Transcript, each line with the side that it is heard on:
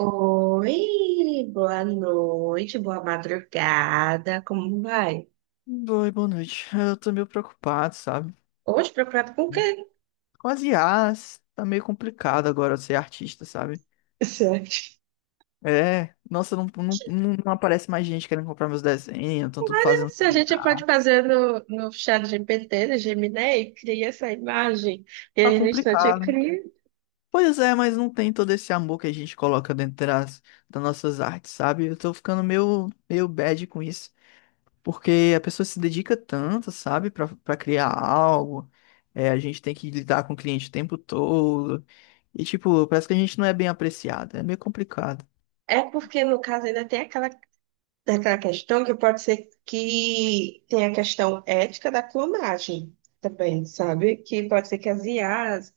right: Oi, boa noite, boa madrugada, como vai?
left: Oi, boa noite. Eu tô meio preocupado, sabe?
right: Hoje preocupado com o quê?
left: Com as IAs, tá meio complicado agora ser artista, sabe?
right: Certo.
left: É, nossa, não, não, não aparece mais gente querendo comprar meus desenhos, estão tudo fazendo
right: Se a
left: tudo
right: gente
left: IA.
right: pode fazer no chat GPT, no Gemini, cria essa imagem e
left: Tá
right: aí no instante
left: complicado.
right: cria.
left: Pois é, mas não tem todo esse amor que a gente coloca dentro das nossas artes, sabe? Eu tô ficando meio bad com isso. Porque a pessoa se dedica tanto, sabe, para criar algo. É, a gente tem que lidar com o cliente o tempo todo. E, tipo, parece que a gente não é bem apreciado. É meio complicado.
right: É porque, no caso, ainda tem aquela questão que pode ser que tem a questão ética da clonagem também, sabe? Que pode ser que as IAs.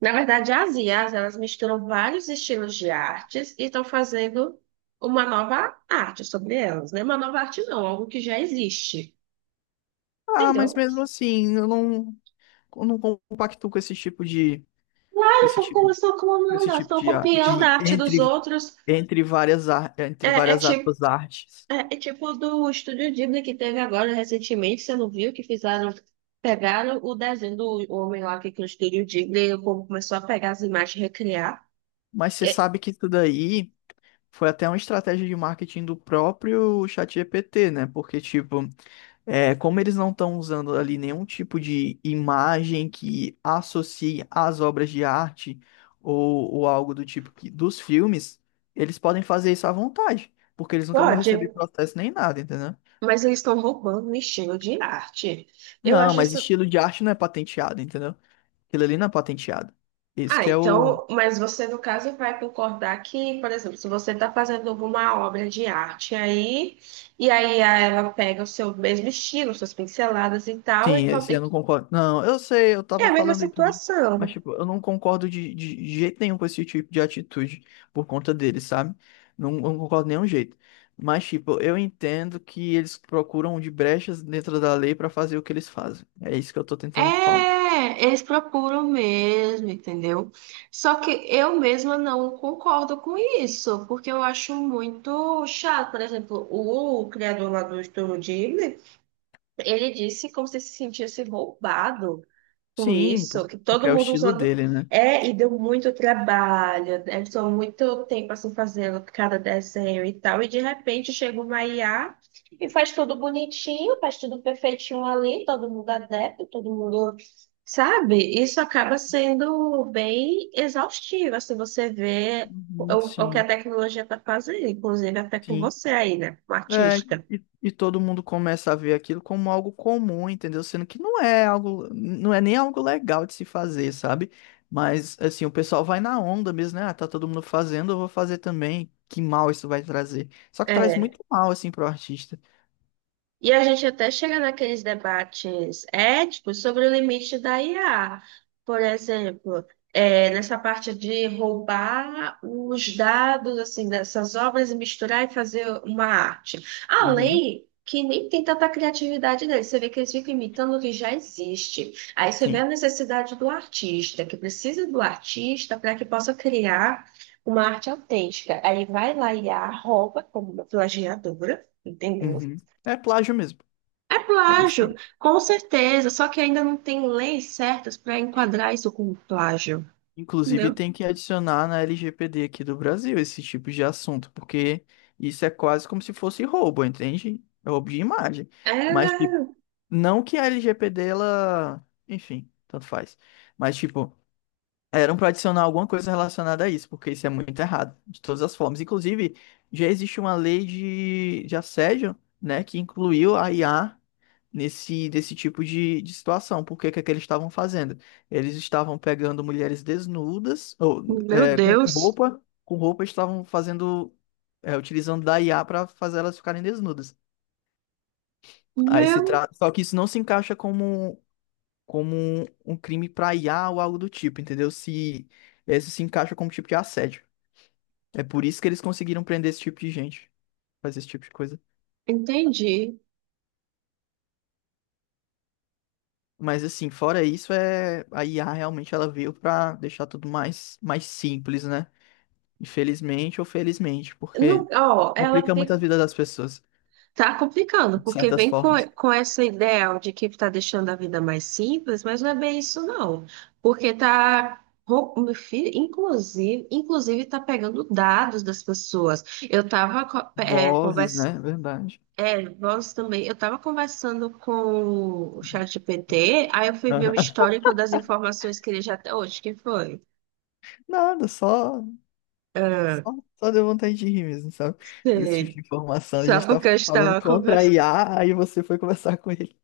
right: Na verdade, as IAs, elas misturam vários estilos de artes e estão fazendo uma nova arte sobre elas, né? Uma nova arte não, algo que já existe,
left: Ah, mas
right: entendeu?
left: mesmo assim, eu não compacto com esse tipo de, com
right: Elas
left: esse
right: estão
left: tipo,
right: elas estão
left: com
right: clonando,
left: esse
right: elas
left: tipo
right: estão
left: de, a-
right: copiando a
left: de
right: arte dos
left: entre,
right: outros.
left: entre várias, ar-
right: É,
left: entre
right: é
left: várias
right: tipo,
left: aspas, artes.
right: é tipo do Estúdio Ghibli que teve agora recentemente, você não viu, que fizeram, pegaram o desenho do homem lá que criou o Estúdio Ghibli e o povo começou a pegar as imagens e recriar.
left: Mas você
right: É,
left: sabe que isso daí foi até uma estratégia de marketing do próprio ChatGPT, né? Porque, tipo, é, como eles não estão usando ali nenhum tipo de imagem que associe às obras de arte ou algo do tipo que, dos filmes, eles podem fazer isso à vontade, porque eles nunca vão
right: pode,
left: receber processo nem nada, entendeu?
right: mas eles estão roubando o estilo de arte. Eu
left: Não,
right: acho
left: mas
right: isso.
left: estilo de arte não é patenteado, entendeu? Aquilo ali não é patenteado. Esse
right: Ah,
left: que é o.
right: então, mas você, no caso, vai concordar que, por exemplo, se você está fazendo alguma obra de arte aí, e aí ela pega o seu mesmo estilo, suas pinceladas e tal, e
left: Sim,
right: com-
left: esse
right: e
left: eu não concordo. Não, eu sei, eu
right: é
left: tava
right: a mesma
left: falando isso, mas,
right: situação.
left: tipo, eu não concordo de jeito nenhum com esse tipo de atitude por conta deles, sabe? Não, eu não concordo de nenhum jeito. Mas, tipo, eu entendo que eles procuram de brechas dentro da lei pra fazer o que eles fazem. É isso que eu tô tentando falar.
right: É, eles procuram mesmo, entendeu? Só que eu mesma não concordo com isso, porque eu acho muito chato. Por exemplo, o criador lá do Estúdio Ghibli, ele disse como se sentisse roubado com
left: Sim,
right: isso, que
left: porque
right: todo
left: é o
right: mundo
left: estilo
right: usando.
left: dele, né?
right: É, e deu muito trabalho, né? Estou muito tempo assim fazendo cada desenho e tal, e de repente chega uma IA e faz tudo bonitinho, faz tudo perfeitinho ali, todo mundo adepto, todo mundo. Sabe? Isso acaba sendo bem exaustivo, assim, você vê o,
left: Uhum,
right: o que a
left: sim,
right: tecnologia está fazendo, inclusive até com
left: sim.
right: você aí, né? Com o
left: É,
right: artista.
left: e todo mundo começa a ver aquilo como algo comum, entendeu? Sendo que não é algo, não é nem algo legal de se fazer, sabe? Mas assim, o pessoal vai na onda mesmo, né? Ah, tá todo mundo fazendo, eu vou fazer também. Que mal isso vai trazer. Só que traz
right: É.
left: muito mal assim pro artista.
right: E a gente até chega naqueles debates éticos sobre o limite da IA. Por exemplo, é, nessa parte de roubar os dados assim dessas obras e misturar e fazer uma arte. A
left: Uhum,
right: lei que nem tem tanta criatividade deles. Você vê que eles ficam imitando o que já existe. Aí você vê a
left: sim.
right: necessidade do artista, que precisa do artista para que possa criar uma arte autêntica. Aí vai lá e a rouba como uma plagiadora, entendeu?
left: Uhum. É plágio mesmo.
right: É
left: É isso que
right: plágio,
left: é.
right: com certeza, só que ainda não tem leis certas para enquadrar isso como plágio,
left: Inclusive
right: entendeu?
left: tem que adicionar na LGPD aqui do Brasil esse tipo de assunto, porque isso é quase como se fosse roubo, entende? É roubo de imagem.
right: É,
left: Mas, tipo, não que a LGPD, ela. Enfim, tanto faz. Mas, tipo, eram para adicionar alguma coisa relacionada a isso, porque isso é muito errado, de todas as formas. Inclusive, já existe uma lei de assédio, né, que incluiu a IA desse tipo de situação. Por que que é que eles estavam fazendo? Eles estavam pegando mulheres desnudas, ou
right: meu
left: é,
right: Deus,
left: com roupa estavam fazendo. É, utilizando da IA para fazer elas ficarem desnudas. Aí se
right: meu,
left: trata. Só que isso não se encaixa como um crime pra IA ou algo do tipo, entendeu? Se isso se encaixa como tipo de assédio. É por isso que eles conseguiram prender esse tipo de gente, fazer esse tipo de coisa.
right: entendi.
left: Mas assim, fora isso, é a IA realmente ela veio pra deixar tudo mais simples, né? Infelizmente ou felizmente,
right: Não,
left: porque
right: ó, ela
left: complica muito a
right: fica,
left: vida das pessoas,
right: tá complicando,
left: de
right: porque
left: certas
right: vem
left: formas.
right: com essa ideia de que tá deixando a vida mais simples, mas não é bem isso, não. Porque tá, meu filho, inclusive, inclusive tá pegando dados das pessoas. Eu tava co- é,
left: Vozes, né? Verdade.
right: É, voz também. Eu estava conversando com o ChatGPT, aí eu fui ver o histórico das informações que ele já tem hoje, que foi.
left: Nada, só
right: Ah,
left: só, só deu vontade de rir mesmo, sabe? Desse tipo
right: sei.
left: de informação. A
right: Só
left: gente tá
right: porque eu
left: falando
right: estava
left: contra a
right: conversando.
left: IA, aí você foi conversar com ele.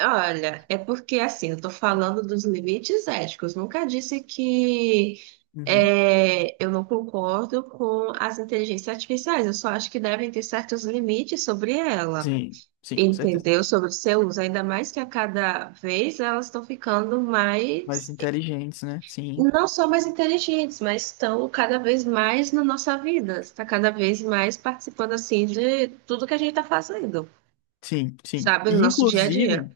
right: Olha, é porque assim, eu estou falando dos limites éticos. Nunca disse que
left: Uhum.
right: eu não concordo com as inteligências artificiais. Eu só acho que devem ter certos limites sobre ela.
left: Sim, sim, com certeza.
right: Entendeu? Sobre o seu uso, ainda mais que a cada vez elas estão ficando
left: Mais
right: mais,
left: inteligentes, né? Sim,
right: não só mais inteligentes, mas estão cada vez mais na nossa vida, está cada vez mais participando assim de tudo que a gente está fazendo,
left: sim, sim.
right: sabe, no
left: E
right: nosso dia a dia.
left: inclusive,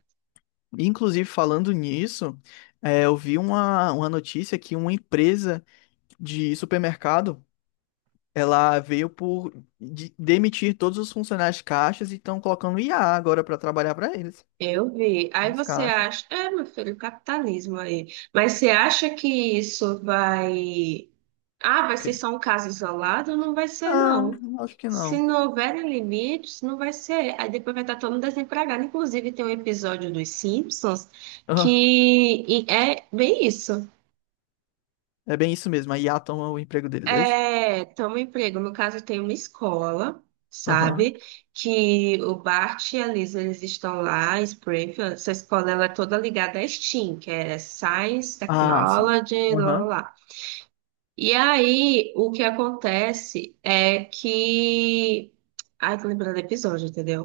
left: inclusive falando nisso, é, eu vi uma notícia que uma empresa de supermercado, ela veio por demitir todos os funcionários de caixas e estão colocando IA agora para trabalhar para eles,
right: Eu vi. Aí
left: nos
right: você
left: caixas.
right: acha, é, meu filho, capitalismo aí. Mas você acha que isso vai, ah, vai
left: Ok.
right: ser só um caso isolado? Não vai ser, não.
left: Não, acho que
right: Se
left: não.
right: não houverem limites, não vai ser. Aí depois vai estar todo mundo desempregado. Inclusive, tem um episódio dos Simpsons que e é bem isso.
left: É bem isso mesmo. A IA toma o emprego deles, é isso?
right: É, toma um emprego. No caso, tem uma escola,
left: Aham.
right: sabe? Que o Bart e a Lisa, eles estão lá em Springfield. Essa escola, ela é toda ligada à STEAM, que é Science,
left: Ah, sim.
right: Technology, lá, lá,
left: Aham.
right: lá. E aí, o que acontece é que... Ai, tô lembrando do episódio, entendeu?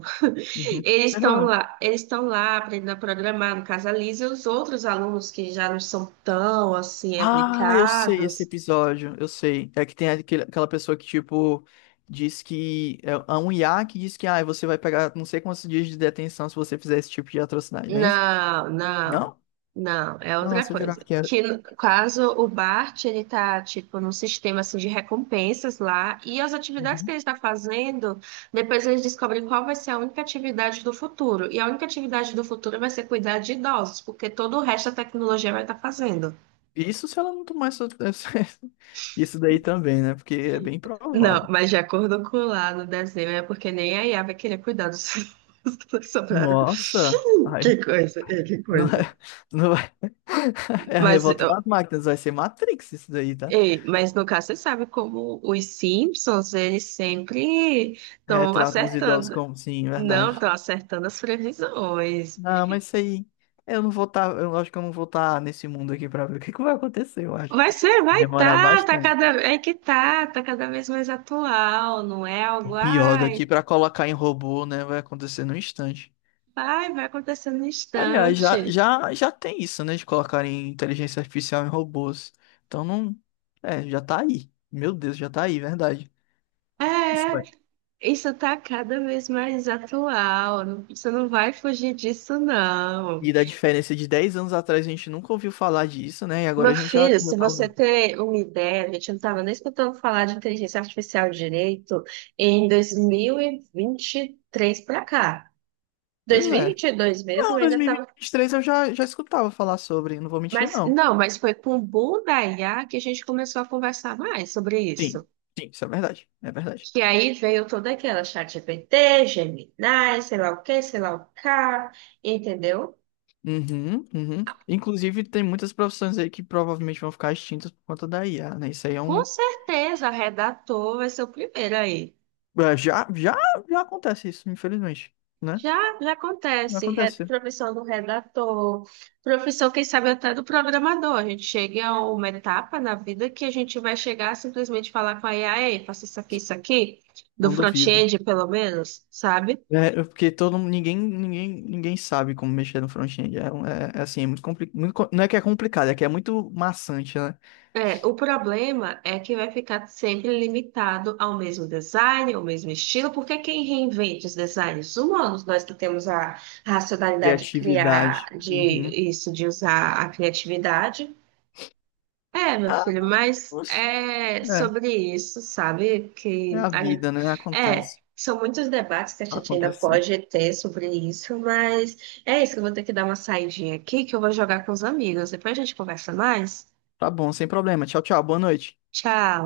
left: Uhum.
right: Eles
left: Sem
right: estão
left: problema.
right: lá, eles estão lá aprendendo a programar, no caso a Lisa e os outros alunos que já não são tão, assim,
left: Ah, eu sei esse
right: aplicados.
left: episódio, eu sei. É que tem aquela pessoa que, tipo, diz que. É um IA que diz que ah, você vai pegar não sei quantos dias de detenção se você fizer esse tipo de atrocidade, não é isso?
right: Não, não,
left: Não?
right: não, é outra
left: Nossa, eu
right: coisa.
left: jurava que era.
right: Que no caso o Bart ele tá tipo num sistema assim de recompensas lá e as atividades que
left: Uhum.
right: ele está fazendo, depois eles descobrem qual vai ser a única atividade do futuro. E a única atividade do futuro vai ser cuidar de idosos, porque todo o resto da tecnologia vai estar fazendo.
left: Isso se ela não tomar essa- Isso daí também, né? Porque é bem
right: Não,
left: provável.
right: mas de acordo com lá no desenho é porque nem a IA vai querer cuidar dos dos que sobraram.
left: Nossa!
right: Que
left: Ai,
right: coisa, é, que
left: não
right: coisa.
left: é. Não. É a
right: Mas
left: revolta das máquinas, vai ser Matrix isso daí, tá?
right: ei, mas no caso, você sabe como os Simpsons, eles sempre estão
left: Retratam os idosos
right: acertando.
left: como, sim,
right: Não,
left: verdade.
right: estão acertando as previsões.
left: Não, mas isso aí, eu não vou estar, eu acho que eu não vou estar nesse mundo aqui pra ver o que que vai acontecer, eu acho.
right: Vai ser, vai
left: Demorar
right: tá, tá
left: bastante.
right: cada, é que tá, tá cada vez mais atual, não é algo,
left: O pior
right: ai,
left: daqui pra colocar em robô, né, vai acontecer num instante.
right: vai acontecer no
left: Aliás, já,
right: instante.
left: já, já tem isso, né, de colocar em inteligência artificial em robôs. Então não, é, já tá aí. Meu Deus, já tá aí, verdade. Isso
right: É,
left: vai.
right: isso tá cada vez mais atual, não, você não vai fugir disso, não.
left: E da diferença de 10 anos atrás a gente nunca ouviu falar disso, né? E
right: Meu
left: agora a gente já,
right: filho,
left: já
right: se
left: tá.
right: você ter uma ideia, a gente não estava nem escutando falar de inteligência artificial direito em dois mil e vinte e três para cá.
left: Pois
right: Dois mil e
left: é.
right: vinte e dois mesmo,
left: Não,
right: ainda estava.
left: 2023 eu já escutava falar sobre, não vou mentir,
right: Mas
left: não.
right: não, mas foi com o boom da IA que a gente começou a conversar mais sobre isso.
left: Sim, sim, isso é verdade. É verdade.
right: Que aí veio toda aquela ChatGPT, Gemini, sei lá o que, sei lá o que, entendeu?
left: Uhum, uhum. Inclusive, tem muitas profissões aí que provavelmente vão ficar extintas por conta da IA, né? Isso aí é
right: Com
left: um.
right: certeza, redator vai ser o primeiro aí.
left: É, já acontece isso, infelizmente, né?
right: Já, já
left: Já
right: acontece,
left: acontece.
right: profissão do redator, profissão, quem sabe, até do programador. A gente chega a uma etapa na vida que a gente vai chegar a simplesmente falar com a IA, ei, faça isso aqui, do
left: Não duvido.
right: front-end, pelo menos, sabe?
left: É, porque ninguém sabe como mexer no front-end. É assim, é muito complicado. Muito, não é que é complicado, é que é muito maçante, né?
right: É, o problema é que vai ficar sempre limitado ao mesmo design, ao mesmo estilo, porque quem reinventa os designs humanos, nós que temos a racionalidade de criar,
left: Criatividade.
right: de
left: Uhum.
right: isso, de usar a criatividade. É, meu
left: Ah,
right: filho, mas
left: nossa.
right: é sobre isso, sabe?
left: É a vida, né?
right: É,
left: Acontece.
right: são muitos debates que a
left: Tá
right: gente ainda
left: acontecendo.
right: pode ter sobre isso, mas é isso, eu vou ter que dar uma saidinha aqui que eu vou jogar com os amigos. Depois a gente conversa mais.
left: Tá bom, sem problema. Tchau, tchau. Boa noite.
right: Tchau.